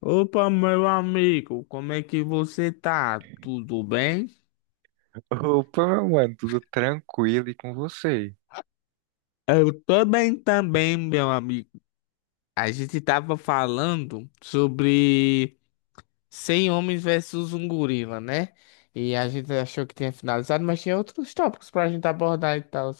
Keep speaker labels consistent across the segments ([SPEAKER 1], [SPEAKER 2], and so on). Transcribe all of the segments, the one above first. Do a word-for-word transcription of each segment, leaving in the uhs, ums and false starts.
[SPEAKER 1] Opa, meu amigo, como é que você tá? Tudo bem?
[SPEAKER 2] Opa, mano, tudo tranquilo e com você?
[SPEAKER 1] Eu tô bem também, meu amigo. A gente tava falando sobre cem homens versus um gorila, né? E a gente achou que tinha finalizado, mas tinha outros tópicos pra gente abordar e tal. Não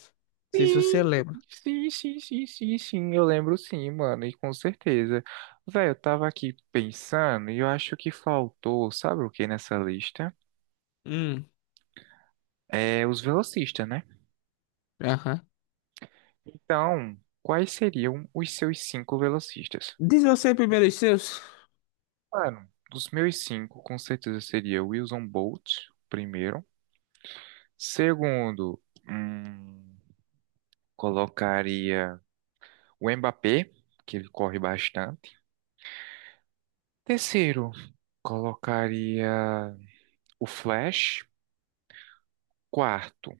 [SPEAKER 1] sei se
[SPEAKER 2] Sim,
[SPEAKER 1] você lembra.
[SPEAKER 2] sim, sim, sim, sim, sim, eu lembro sim, mano, e com certeza. Velho, eu tava aqui pensando e eu acho que faltou, sabe o que nessa lista?
[SPEAKER 1] Hum,
[SPEAKER 2] É os velocistas, né?
[SPEAKER 1] aham.
[SPEAKER 2] Então, quais seriam os seus cinco velocistas?
[SPEAKER 1] Diz você primeiro os seus.
[SPEAKER 2] Mano, dos meus cinco, com certeza seria Wilson Bolt, primeiro. Segundo, hum, colocaria o Mbappé, que ele corre bastante. Terceiro, colocaria o Flash. Quarto,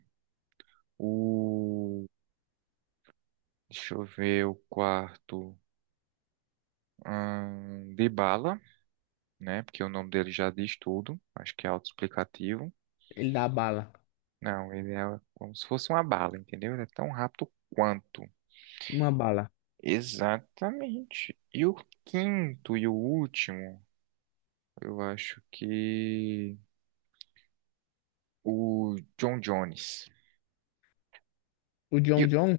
[SPEAKER 2] o. Deixa eu ver o quarto. Hum, Dybala, né? Porque o nome dele já diz tudo. Acho que é autoexplicativo.
[SPEAKER 1] Ele dá bala.
[SPEAKER 2] Não, ele é como se fosse uma bala, entendeu? Ele é tão rápido quanto.
[SPEAKER 1] Uma bala.
[SPEAKER 2] Exatamente. E o quinto e o último, eu acho que o John Jones.
[SPEAKER 1] O
[SPEAKER 2] E
[SPEAKER 1] John John?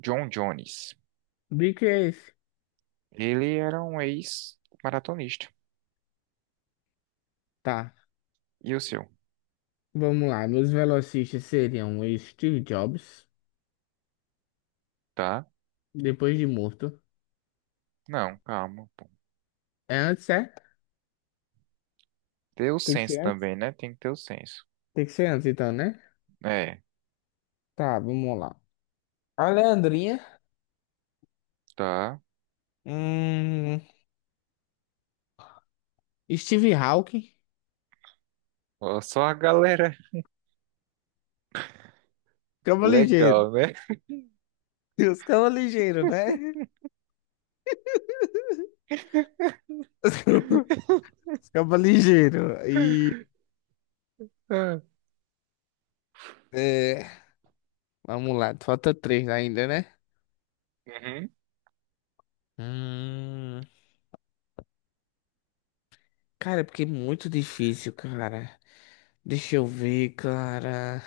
[SPEAKER 2] John Jones.
[SPEAKER 1] Bico é esse?
[SPEAKER 2] Ele era um ex-maratonista.
[SPEAKER 1] Tá,
[SPEAKER 2] E o seu?
[SPEAKER 1] vamos lá. Meus velocistas seriam o Steve Jobs.
[SPEAKER 2] Tá?
[SPEAKER 1] Depois de morto.
[SPEAKER 2] Não, calma, pô.
[SPEAKER 1] É antes, é?
[SPEAKER 2] Ter o
[SPEAKER 1] Tem que ser
[SPEAKER 2] senso
[SPEAKER 1] antes.
[SPEAKER 2] também, né? Tem que ter o senso.
[SPEAKER 1] Tem que ser antes, então, né?
[SPEAKER 2] É,
[SPEAKER 1] Tá, vamos lá. A Leandrinha.
[SPEAKER 2] tá.
[SPEAKER 1] Hum, Steve Hawking.
[SPEAKER 2] Ó, só a galera
[SPEAKER 1] Cama ligeiro.
[SPEAKER 2] legal, né?
[SPEAKER 1] E os cama ligeiro, né? Os cama ligeiro. E.
[SPEAKER 2] Ah.
[SPEAKER 1] É, vamos lá, falta três ainda, né?
[SPEAKER 2] Uhum.
[SPEAKER 1] Hum, cara, é porque é muito difícil, cara. Deixa eu ver, cara.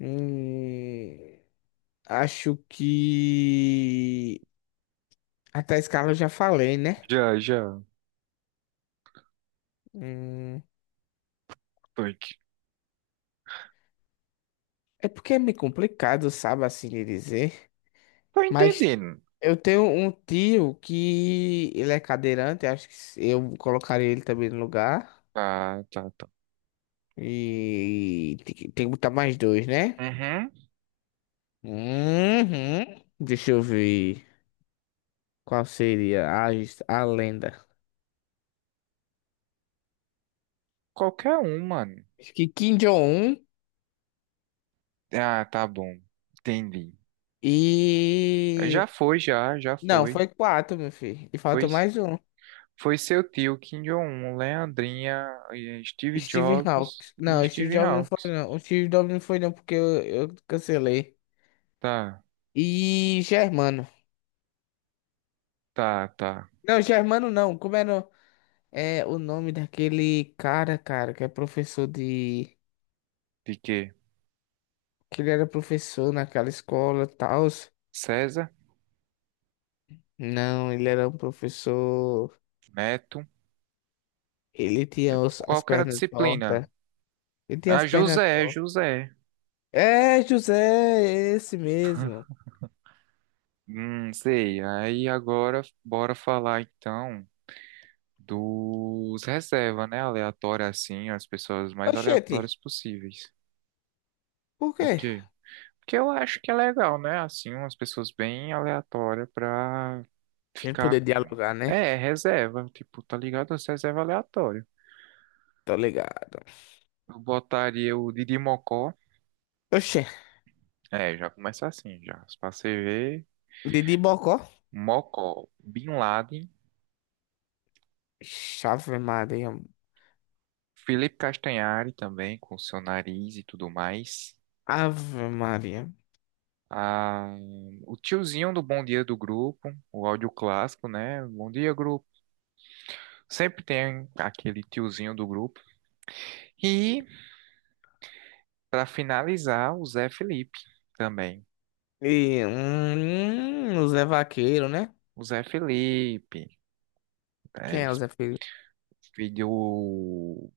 [SPEAKER 1] Hum, acho que. Até a escala eu já falei, né?
[SPEAKER 2] Já, já.
[SPEAKER 1] Hum.
[SPEAKER 2] Toink.
[SPEAKER 1] É porque é meio complicado, sabe, assim de dizer.
[SPEAKER 2] Tô
[SPEAKER 1] Mas
[SPEAKER 2] entendendo.
[SPEAKER 1] eu tenho um tio que ele é cadeirante, acho que se- eu colocaria ele também no lugar.
[SPEAKER 2] Tá, tá, tá.
[SPEAKER 1] E tem que tem que botar mais dois, né?
[SPEAKER 2] Uhum.
[SPEAKER 1] Uhum. Deixa eu ver qual seria a, his- a lenda.
[SPEAKER 2] Qualquer um, mano.
[SPEAKER 1] Acho que Kim Jong-un
[SPEAKER 2] Ah, tá bom. Entendi.
[SPEAKER 1] e.
[SPEAKER 2] Já foi, já, já
[SPEAKER 1] Não,
[SPEAKER 2] foi.
[SPEAKER 1] foi quatro, meu filho. E falta
[SPEAKER 2] Pois
[SPEAKER 1] mais um.
[SPEAKER 2] foi seu tio, Kim Jong-un, Leandrinha, eh, Steve
[SPEAKER 1] Steve
[SPEAKER 2] Jobs
[SPEAKER 1] Hawkes.
[SPEAKER 2] e
[SPEAKER 1] Não, o Steve
[SPEAKER 2] Steve
[SPEAKER 1] Jobs não foi,
[SPEAKER 2] Hawkes.
[SPEAKER 1] não. O Steve Jobs não foi, não, porque eu eu cancelei.
[SPEAKER 2] Tá,
[SPEAKER 1] E Germano.
[SPEAKER 2] tá, tá.
[SPEAKER 1] Não, Germano não. Como era é, o nome daquele cara, cara, que é professor de.
[SPEAKER 2] De quê?
[SPEAKER 1] Que ele era professor naquela escola e tal.
[SPEAKER 2] César?
[SPEAKER 1] Não, ele era um professor.
[SPEAKER 2] Neto.
[SPEAKER 1] Ele tinha os-
[SPEAKER 2] Qual
[SPEAKER 1] as
[SPEAKER 2] que era a
[SPEAKER 1] pernas
[SPEAKER 2] disciplina?
[SPEAKER 1] tortas. Ele tinha as
[SPEAKER 2] Ah,
[SPEAKER 1] pernas
[SPEAKER 2] José,
[SPEAKER 1] tortas.
[SPEAKER 2] José.
[SPEAKER 1] É, José, é esse mesmo.
[SPEAKER 2] Hum, sei. Aí agora bora falar então dos reserva, né? Aleatória assim, as pessoas mais
[SPEAKER 1] Oxente,
[SPEAKER 2] aleatórias possíveis.
[SPEAKER 1] por
[SPEAKER 2] O
[SPEAKER 1] quê?
[SPEAKER 2] quê? Que eu acho que é legal, né? Assim, umas pessoas bem aleatórias pra
[SPEAKER 1] A gente
[SPEAKER 2] ficar.
[SPEAKER 1] poder
[SPEAKER 2] Com-
[SPEAKER 1] dialogar, né?
[SPEAKER 2] É, reserva. Tipo, tá ligado? As reserva aleatória.
[SPEAKER 1] Tô ligado.
[SPEAKER 2] Eu botaria o Didi Mocó.
[SPEAKER 1] Oxê,
[SPEAKER 2] É, já começa assim, já. Pra você ver.
[SPEAKER 1] Didi Bocó.
[SPEAKER 2] Mocó, Bin Laden.
[SPEAKER 1] Ixi, Ave Maria.
[SPEAKER 2] Felipe Castanhari também, com seu nariz e tudo mais.
[SPEAKER 1] Ave Maria.
[SPEAKER 2] Ah, o tiozinho do Bom Dia do Grupo, o áudio clássico, né? Bom dia, grupo. Sempre tem aquele tiozinho do grupo. E, para finalizar, o Zé Felipe também.
[SPEAKER 1] E hum, o Zé Vaqueiro, né?
[SPEAKER 2] O Zé Felipe,
[SPEAKER 1] Quem
[SPEAKER 2] é,
[SPEAKER 1] é o Zé Fe-
[SPEAKER 2] filho do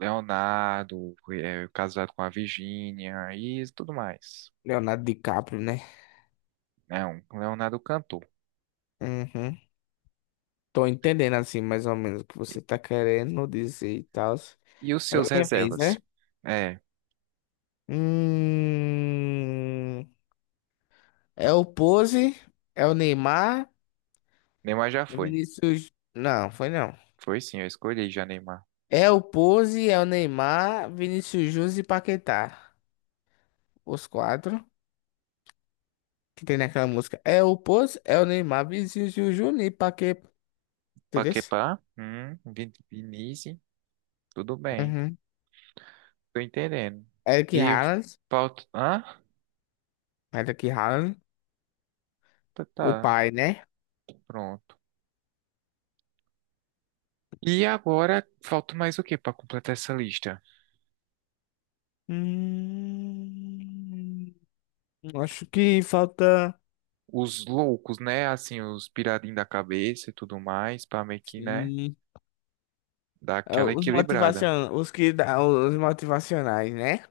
[SPEAKER 2] Leonardo, é, casado com a Virgínia e tudo mais.
[SPEAKER 1] Leonardo DiCaprio, né?
[SPEAKER 2] É um Leonardo cantor.
[SPEAKER 1] Uhum. Tô entendendo assim, mais ou menos, o que você tá querendo dizer e tal.
[SPEAKER 2] E os
[SPEAKER 1] Agora
[SPEAKER 2] seus
[SPEAKER 1] é minha vez, né?
[SPEAKER 2] reservas? É,
[SPEAKER 1] Hum, é o Pose, é o Neymar,
[SPEAKER 2] Neymar já
[SPEAKER 1] é
[SPEAKER 2] foi.
[SPEAKER 1] Vinícius. Não, foi não.
[SPEAKER 2] Foi sim, eu escolhi já Neymar.
[SPEAKER 1] É o Pose, é o Neymar, Vinícius Júnior e Paquetá. Os quatro que tem naquela música. É o Pose, é o Neymar, Vinícius Júnior e Paquetá. Entendeu?
[SPEAKER 2] Paquetá, hum, Vin- Vinícius, tudo bem.
[SPEAKER 1] Uhum.
[SPEAKER 2] Tô entendendo.
[SPEAKER 1] Eric
[SPEAKER 2] E
[SPEAKER 1] Haaland,
[SPEAKER 2] falta. Ah,
[SPEAKER 1] Eric Haaland,
[SPEAKER 2] tá,
[SPEAKER 1] o
[SPEAKER 2] tá,
[SPEAKER 1] pai, né?
[SPEAKER 2] pronto. E agora falta mais o que pra completar essa lista?
[SPEAKER 1] Hum, acho que falta,
[SPEAKER 2] Os loucos, né? Assim, os piradinhos da cabeça e tudo mais, pra meio que, né?
[SPEAKER 1] sim,
[SPEAKER 2] Dar
[SPEAKER 1] é,
[SPEAKER 2] aquela
[SPEAKER 1] os
[SPEAKER 2] equilibrada.
[SPEAKER 1] motivacion, os que dá, os motivacionais, né?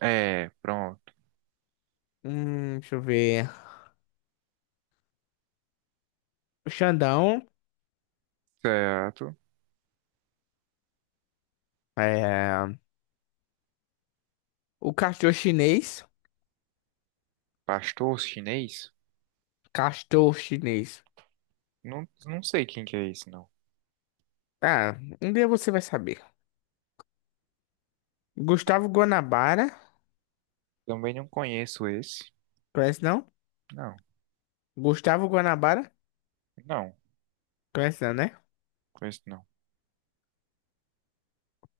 [SPEAKER 2] É, pronto.
[SPEAKER 1] Hum, deixa eu ver. O Xandão,
[SPEAKER 2] Certo.
[SPEAKER 1] é, o castor chinês,
[SPEAKER 2] Pastor chinês?
[SPEAKER 1] castor chinês.
[SPEAKER 2] Não, não sei quem que é esse, não.
[SPEAKER 1] Ah, um dia você vai saber. Gustavo Guanabara,
[SPEAKER 2] Também não conheço esse.
[SPEAKER 1] conhece não?
[SPEAKER 2] Não,
[SPEAKER 1] Gustavo Guanabara,
[SPEAKER 2] não,
[SPEAKER 1] conhece não, né?
[SPEAKER 2] conheço não.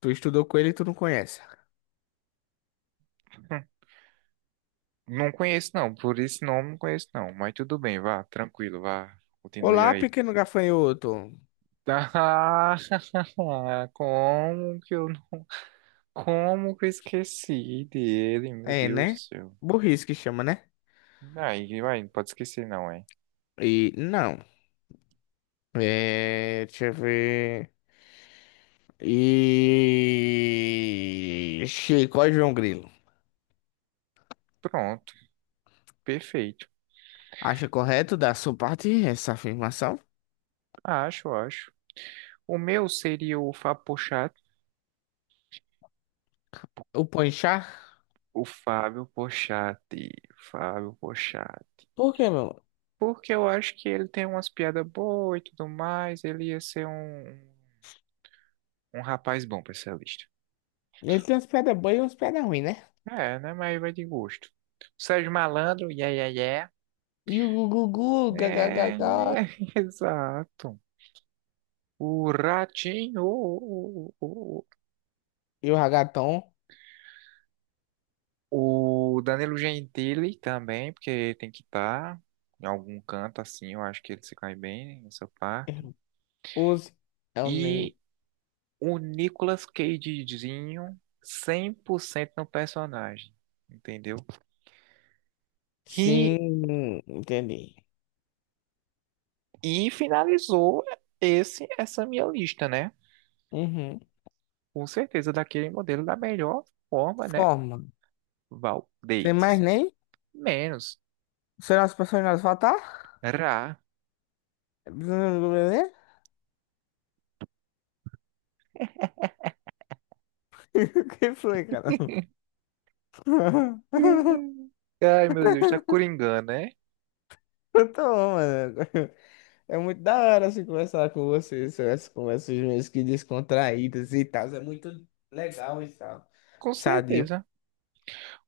[SPEAKER 1] Tu estudou com ele e tu não conhece.
[SPEAKER 2] Não conheço, não. Por esse nome, não conheço, não. Mas tudo bem, vá, tranquilo, vá. Continue
[SPEAKER 1] Olá,
[SPEAKER 2] aí.
[SPEAKER 1] pequeno gafanhoto.
[SPEAKER 2] Ah, como que eu, não- como que eu esqueci dele, meu
[SPEAKER 1] É,
[SPEAKER 2] Deus do
[SPEAKER 1] né?
[SPEAKER 2] céu.
[SPEAKER 1] Burrice que chama, né?
[SPEAKER 2] Aí, vai, não pode esquecer, não, é.
[SPEAKER 1] E não. É, deixa eu ver. E Chico é João Grilo.
[SPEAKER 2] Pronto, perfeito.
[SPEAKER 1] Acha correto da sua parte essa afirmação?
[SPEAKER 2] Acho, acho. O meu seria o Fábio Porchat.
[SPEAKER 1] O Ponchar?
[SPEAKER 2] O Fábio Porchat. Fábio Porchat.
[SPEAKER 1] Por quê, meu?
[SPEAKER 2] Porque eu acho que ele tem umas piadas boas e tudo mais. Ele ia ser um, um rapaz bom pra essa lista.
[SPEAKER 1] Ele tem umas pedras boas e umas pedras ruins, né?
[SPEAKER 2] É, né? Mas vai de gosto. Sérgio Malandro, yeah, yeah, yeah.
[SPEAKER 1] E o Gugugu,
[SPEAKER 2] É,
[SPEAKER 1] gagagagá.
[SPEAKER 2] exato. O Ratinho, o, o,
[SPEAKER 1] E o Ragaton?
[SPEAKER 2] o, o Danilo Gentili também, porque tem que estar em algum canto assim, eu acho que ele se cai bem nessa parte.
[SPEAKER 1] Use. É o
[SPEAKER 2] E
[SPEAKER 1] name.
[SPEAKER 2] o Nicolas Cagezinho, cem por cento no personagem, entendeu? E,
[SPEAKER 1] Sim, entendi.
[SPEAKER 2] e finalizou esse, essa minha lista, né?
[SPEAKER 1] Uhum.
[SPEAKER 2] Com certeza, daquele modelo da melhor forma, né?
[SPEAKER 1] Forma. Sem mais
[SPEAKER 2] Valdez.
[SPEAKER 1] nem?
[SPEAKER 2] Menos.
[SPEAKER 1] Será as pessoas nós votar?
[SPEAKER 2] Ra.
[SPEAKER 1] Hum, hum, hum, hum. O que foi, cara?
[SPEAKER 2] Hum. Ai, meu Deus, tá coringando, né?
[SPEAKER 1] Eu tô bom, mano. É muito da hora assim conversar com vocês, essas conversas mesmo que descontraídas e tal. É muito legal e tal.
[SPEAKER 2] Com
[SPEAKER 1] Sadio.
[SPEAKER 2] certeza.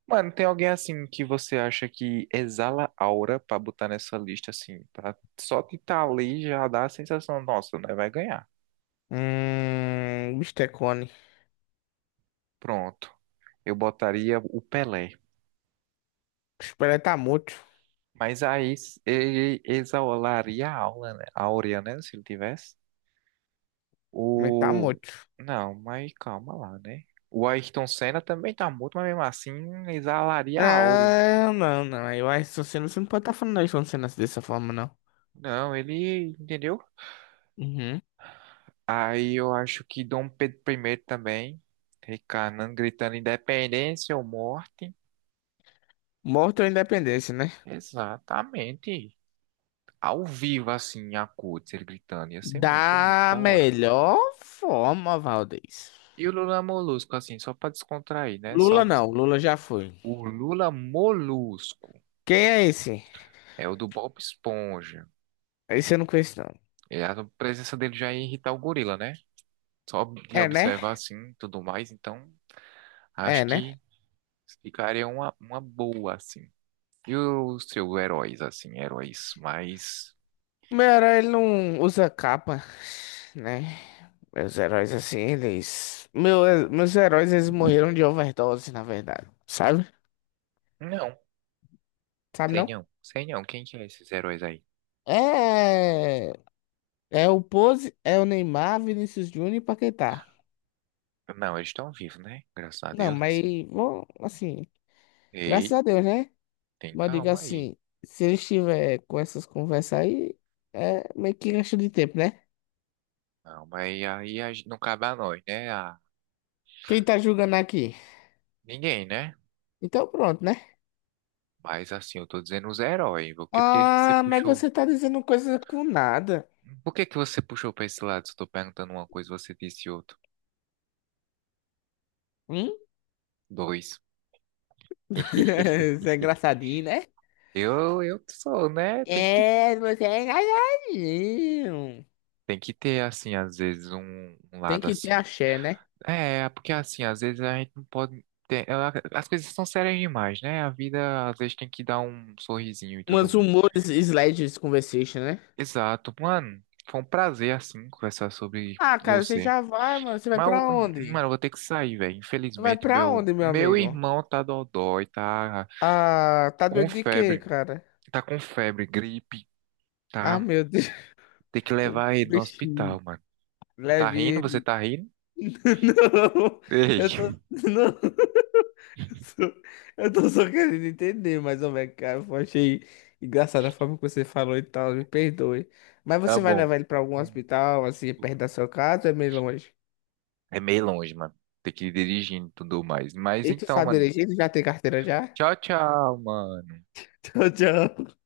[SPEAKER 2] Mano, tem alguém assim que você acha que exala aura pra botar nessa lista assim, pra só de estar ali já dá a sensação, nossa, né? Vai ganhar.
[SPEAKER 1] Hum, bistecone.
[SPEAKER 2] Pronto. Eu botaria o Pelé.
[SPEAKER 1] Espera, tá morto?
[SPEAKER 2] Mas aí s- ele exalaria a aula, né? A áurea, né? Se ele tivesse.
[SPEAKER 1] Mas tá
[SPEAKER 2] O.
[SPEAKER 1] morto?
[SPEAKER 2] Não, mas calma lá, né? O Ayrton Senna também tá morto, mas mesmo assim exalaria a áurea.
[SPEAKER 1] Não, não, não. Eu acho que você não você não pode estar falando isso quando você nasce dessa forma, não.
[SPEAKER 2] Não, ele. Entendeu?
[SPEAKER 1] Uhum.
[SPEAKER 2] Aí eu acho que Dom Pedro primeiro também. Recanando, gritando independência ou morte.
[SPEAKER 1] Morto ou independência, né?
[SPEAKER 2] Exatamente. Ao vivo, assim, a acordes, ele gritando. Ia ser muito, muito
[SPEAKER 1] Da
[SPEAKER 2] da hora.
[SPEAKER 1] melhor forma, Valdez.
[SPEAKER 2] E o Lula Molusco, assim, só pra descontrair, né?
[SPEAKER 1] Lula
[SPEAKER 2] Sobe.
[SPEAKER 1] não, Lula já foi.
[SPEAKER 2] O Lula Molusco
[SPEAKER 1] Quem é esse?
[SPEAKER 2] é o do Bob Esponja.
[SPEAKER 1] Esse eu não conheço, não.
[SPEAKER 2] E a presença dele já ia irritar o gorila, né? Só de
[SPEAKER 1] É, né?
[SPEAKER 2] observar assim, tudo mais. Então, acho
[SPEAKER 1] É, né?
[SPEAKER 2] que ficaria uma, uma boa, assim. E os seus heróis, assim, heróis mais.
[SPEAKER 1] Meu herói, ele não usa capa, né? Meus heróis, assim, eles... Meu, meus heróis, eles morreram de overdose, na verdade. Sabe?
[SPEAKER 2] Não,
[SPEAKER 1] Sabe,
[SPEAKER 2] sei
[SPEAKER 1] não?
[SPEAKER 2] não, sei não. Quem que é esses heróis aí?
[SPEAKER 1] É... É o Pose, é o Neymar, Vinícius Júnior e Paquetá.
[SPEAKER 2] Não, eles estão vivos, né? Graças a
[SPEAKER 1] Não,
[SPEAKER 2] Deus,
[SPEAKER 1] mas,
[SPEAKER 2] assim.
[SPEAKER 1] bom, assim, graças
[SPEAKER 2] Ei,
[SPEAKER 1] a Deus, né?
[SPEAKER 2] tem
[SPEAKER 1] Mas eu digo
[SPEAKER 2] calma aí.
[SPEAKER 1] assim, se ele estiver com essas conversas aí, é meio que gasto de tempo, né?
[SPEAKER 2] Calma aí, aí a gente- não cabe a nós, né? A
[SPEAKER 1] Quem tá julgando aqui?
[SPEAKER 2] ninguém, né?
[SPEAKER 1] Então pronto, né?
[SPEAKER 2] Mas assim, eu tô dizendo os heróis. Por que, por que que você
[SPEAKER 1] Ah, mas
[SPEAKER 2] puxou?
[SPEAKER 1] você tá dizendo coisa com nada.
[SPEAKER 2] Por que que você puxou pra esse lado? Se eu tô perguntando uma coisa, você disse outra.
[SPEAKER 1] Hum?
[SPEAKER 2] Dois.
[SPEAKER 1] Você é engraçadinho, né?
[SPEAKER 2] Eu, eu sou, né? Tem que,
[SPEAKER 1] É, você é engraçadinho.
[SPEAKER 2] tem que ter, assim, às vezes, um, um
[SPEAKER 1] Tem
[SPEAKER 2] lado
[SPEAKER 1] que ter
[SPEAKER 2] assim.
[SPEAKER 1] axé, né?
[SPEAKER 2] É, porque, assim, às vezes a gente não pode ter. ela- As coisas são sérias demais, né? A vida, às vezes, tem que dar um sorrisinho e tudo
[SPEAKER 1] Umas
[SPEAKER 2] mais.
[SPEAKER 1] humores sledges conversation, né?
[SPEAKER 2] Exato. Mano, foi um prazer, assim, conversar sobre
[SPEAKER 1] Ah, cara, você
[SPEAKER 2] você.
[SPEAKER 1] já vai, mano. Você vai
[SPEAKER 2] Mas, eu-
[SPEAKER 1] pra onde?
[SPEAKER 2] mano, eu vou ter que sair, velho.
[SPEAKER 1] Tu vai
[SPEAKER 2] Infelizmente,
[SPEAKER 1] pra
[SPEAKER 2] meu,
[SPEAKER 1] onde, meu
[SPEAKER 2] meu
[SPEAKER 1] amigo?
[SPEAKER 2] irmão tá dodói, tá
[SPEAKER 1] Ah, tá
[SPEAKER 2] com
[SPEAKER 1] doido de quê,
[SPEAKER 2] febre.
[SPEAKER 1] cara?
[SPEAKER 2] Tá com febre, gripe,
[SPEAKER 1] Ah,
[SPEAKER 2] tá?
[SPEAKER 1] meu Deus.
[SPEAKER 2] Tem que
[SPEAKER 1] O
[SPEAKER 2] levar ele no
[SPEAKER 1] bichinho.
[SPEAKER 2] hospital, mano. Tá
[SPEAKER 1] Leve
[SPEAKER 2] rindo? Você
[SPEAKER 1] ele.
[SPEAKER 2] tá rindo?
[SPEAKER 1] Não,
[SPEAKER 2] Ei,
[SPEAKER 1] eu tô. Não. só- Eu tô só querendo entender, mas, ô, velho, cara, eu achei engraçada a forma que você falou e tal, me perdoe. Mas
[SPEAKER 2] tá
[SPEAKER 1] você vai
[SPEAKER 2] bom.
[SPEAKER 1] levar ele pra algum hospital, assim, perto da sua casa, ou é meio longe?
[SPEAKER 2] É meio longe, mano. Tem que ir dirigindo e tudo mais. Mas
[SPEAKER 1] E tu
[SPEAKER 2] então,
[SPEAKER 1] sabe
[SPEAKER 2] mano.
[SPEAKER 1] dirigir, tu já tem carteira já?
[SPEAKER 2] Tchau, tchau, mano.
[SPEAKER 1] Tchau, tchau.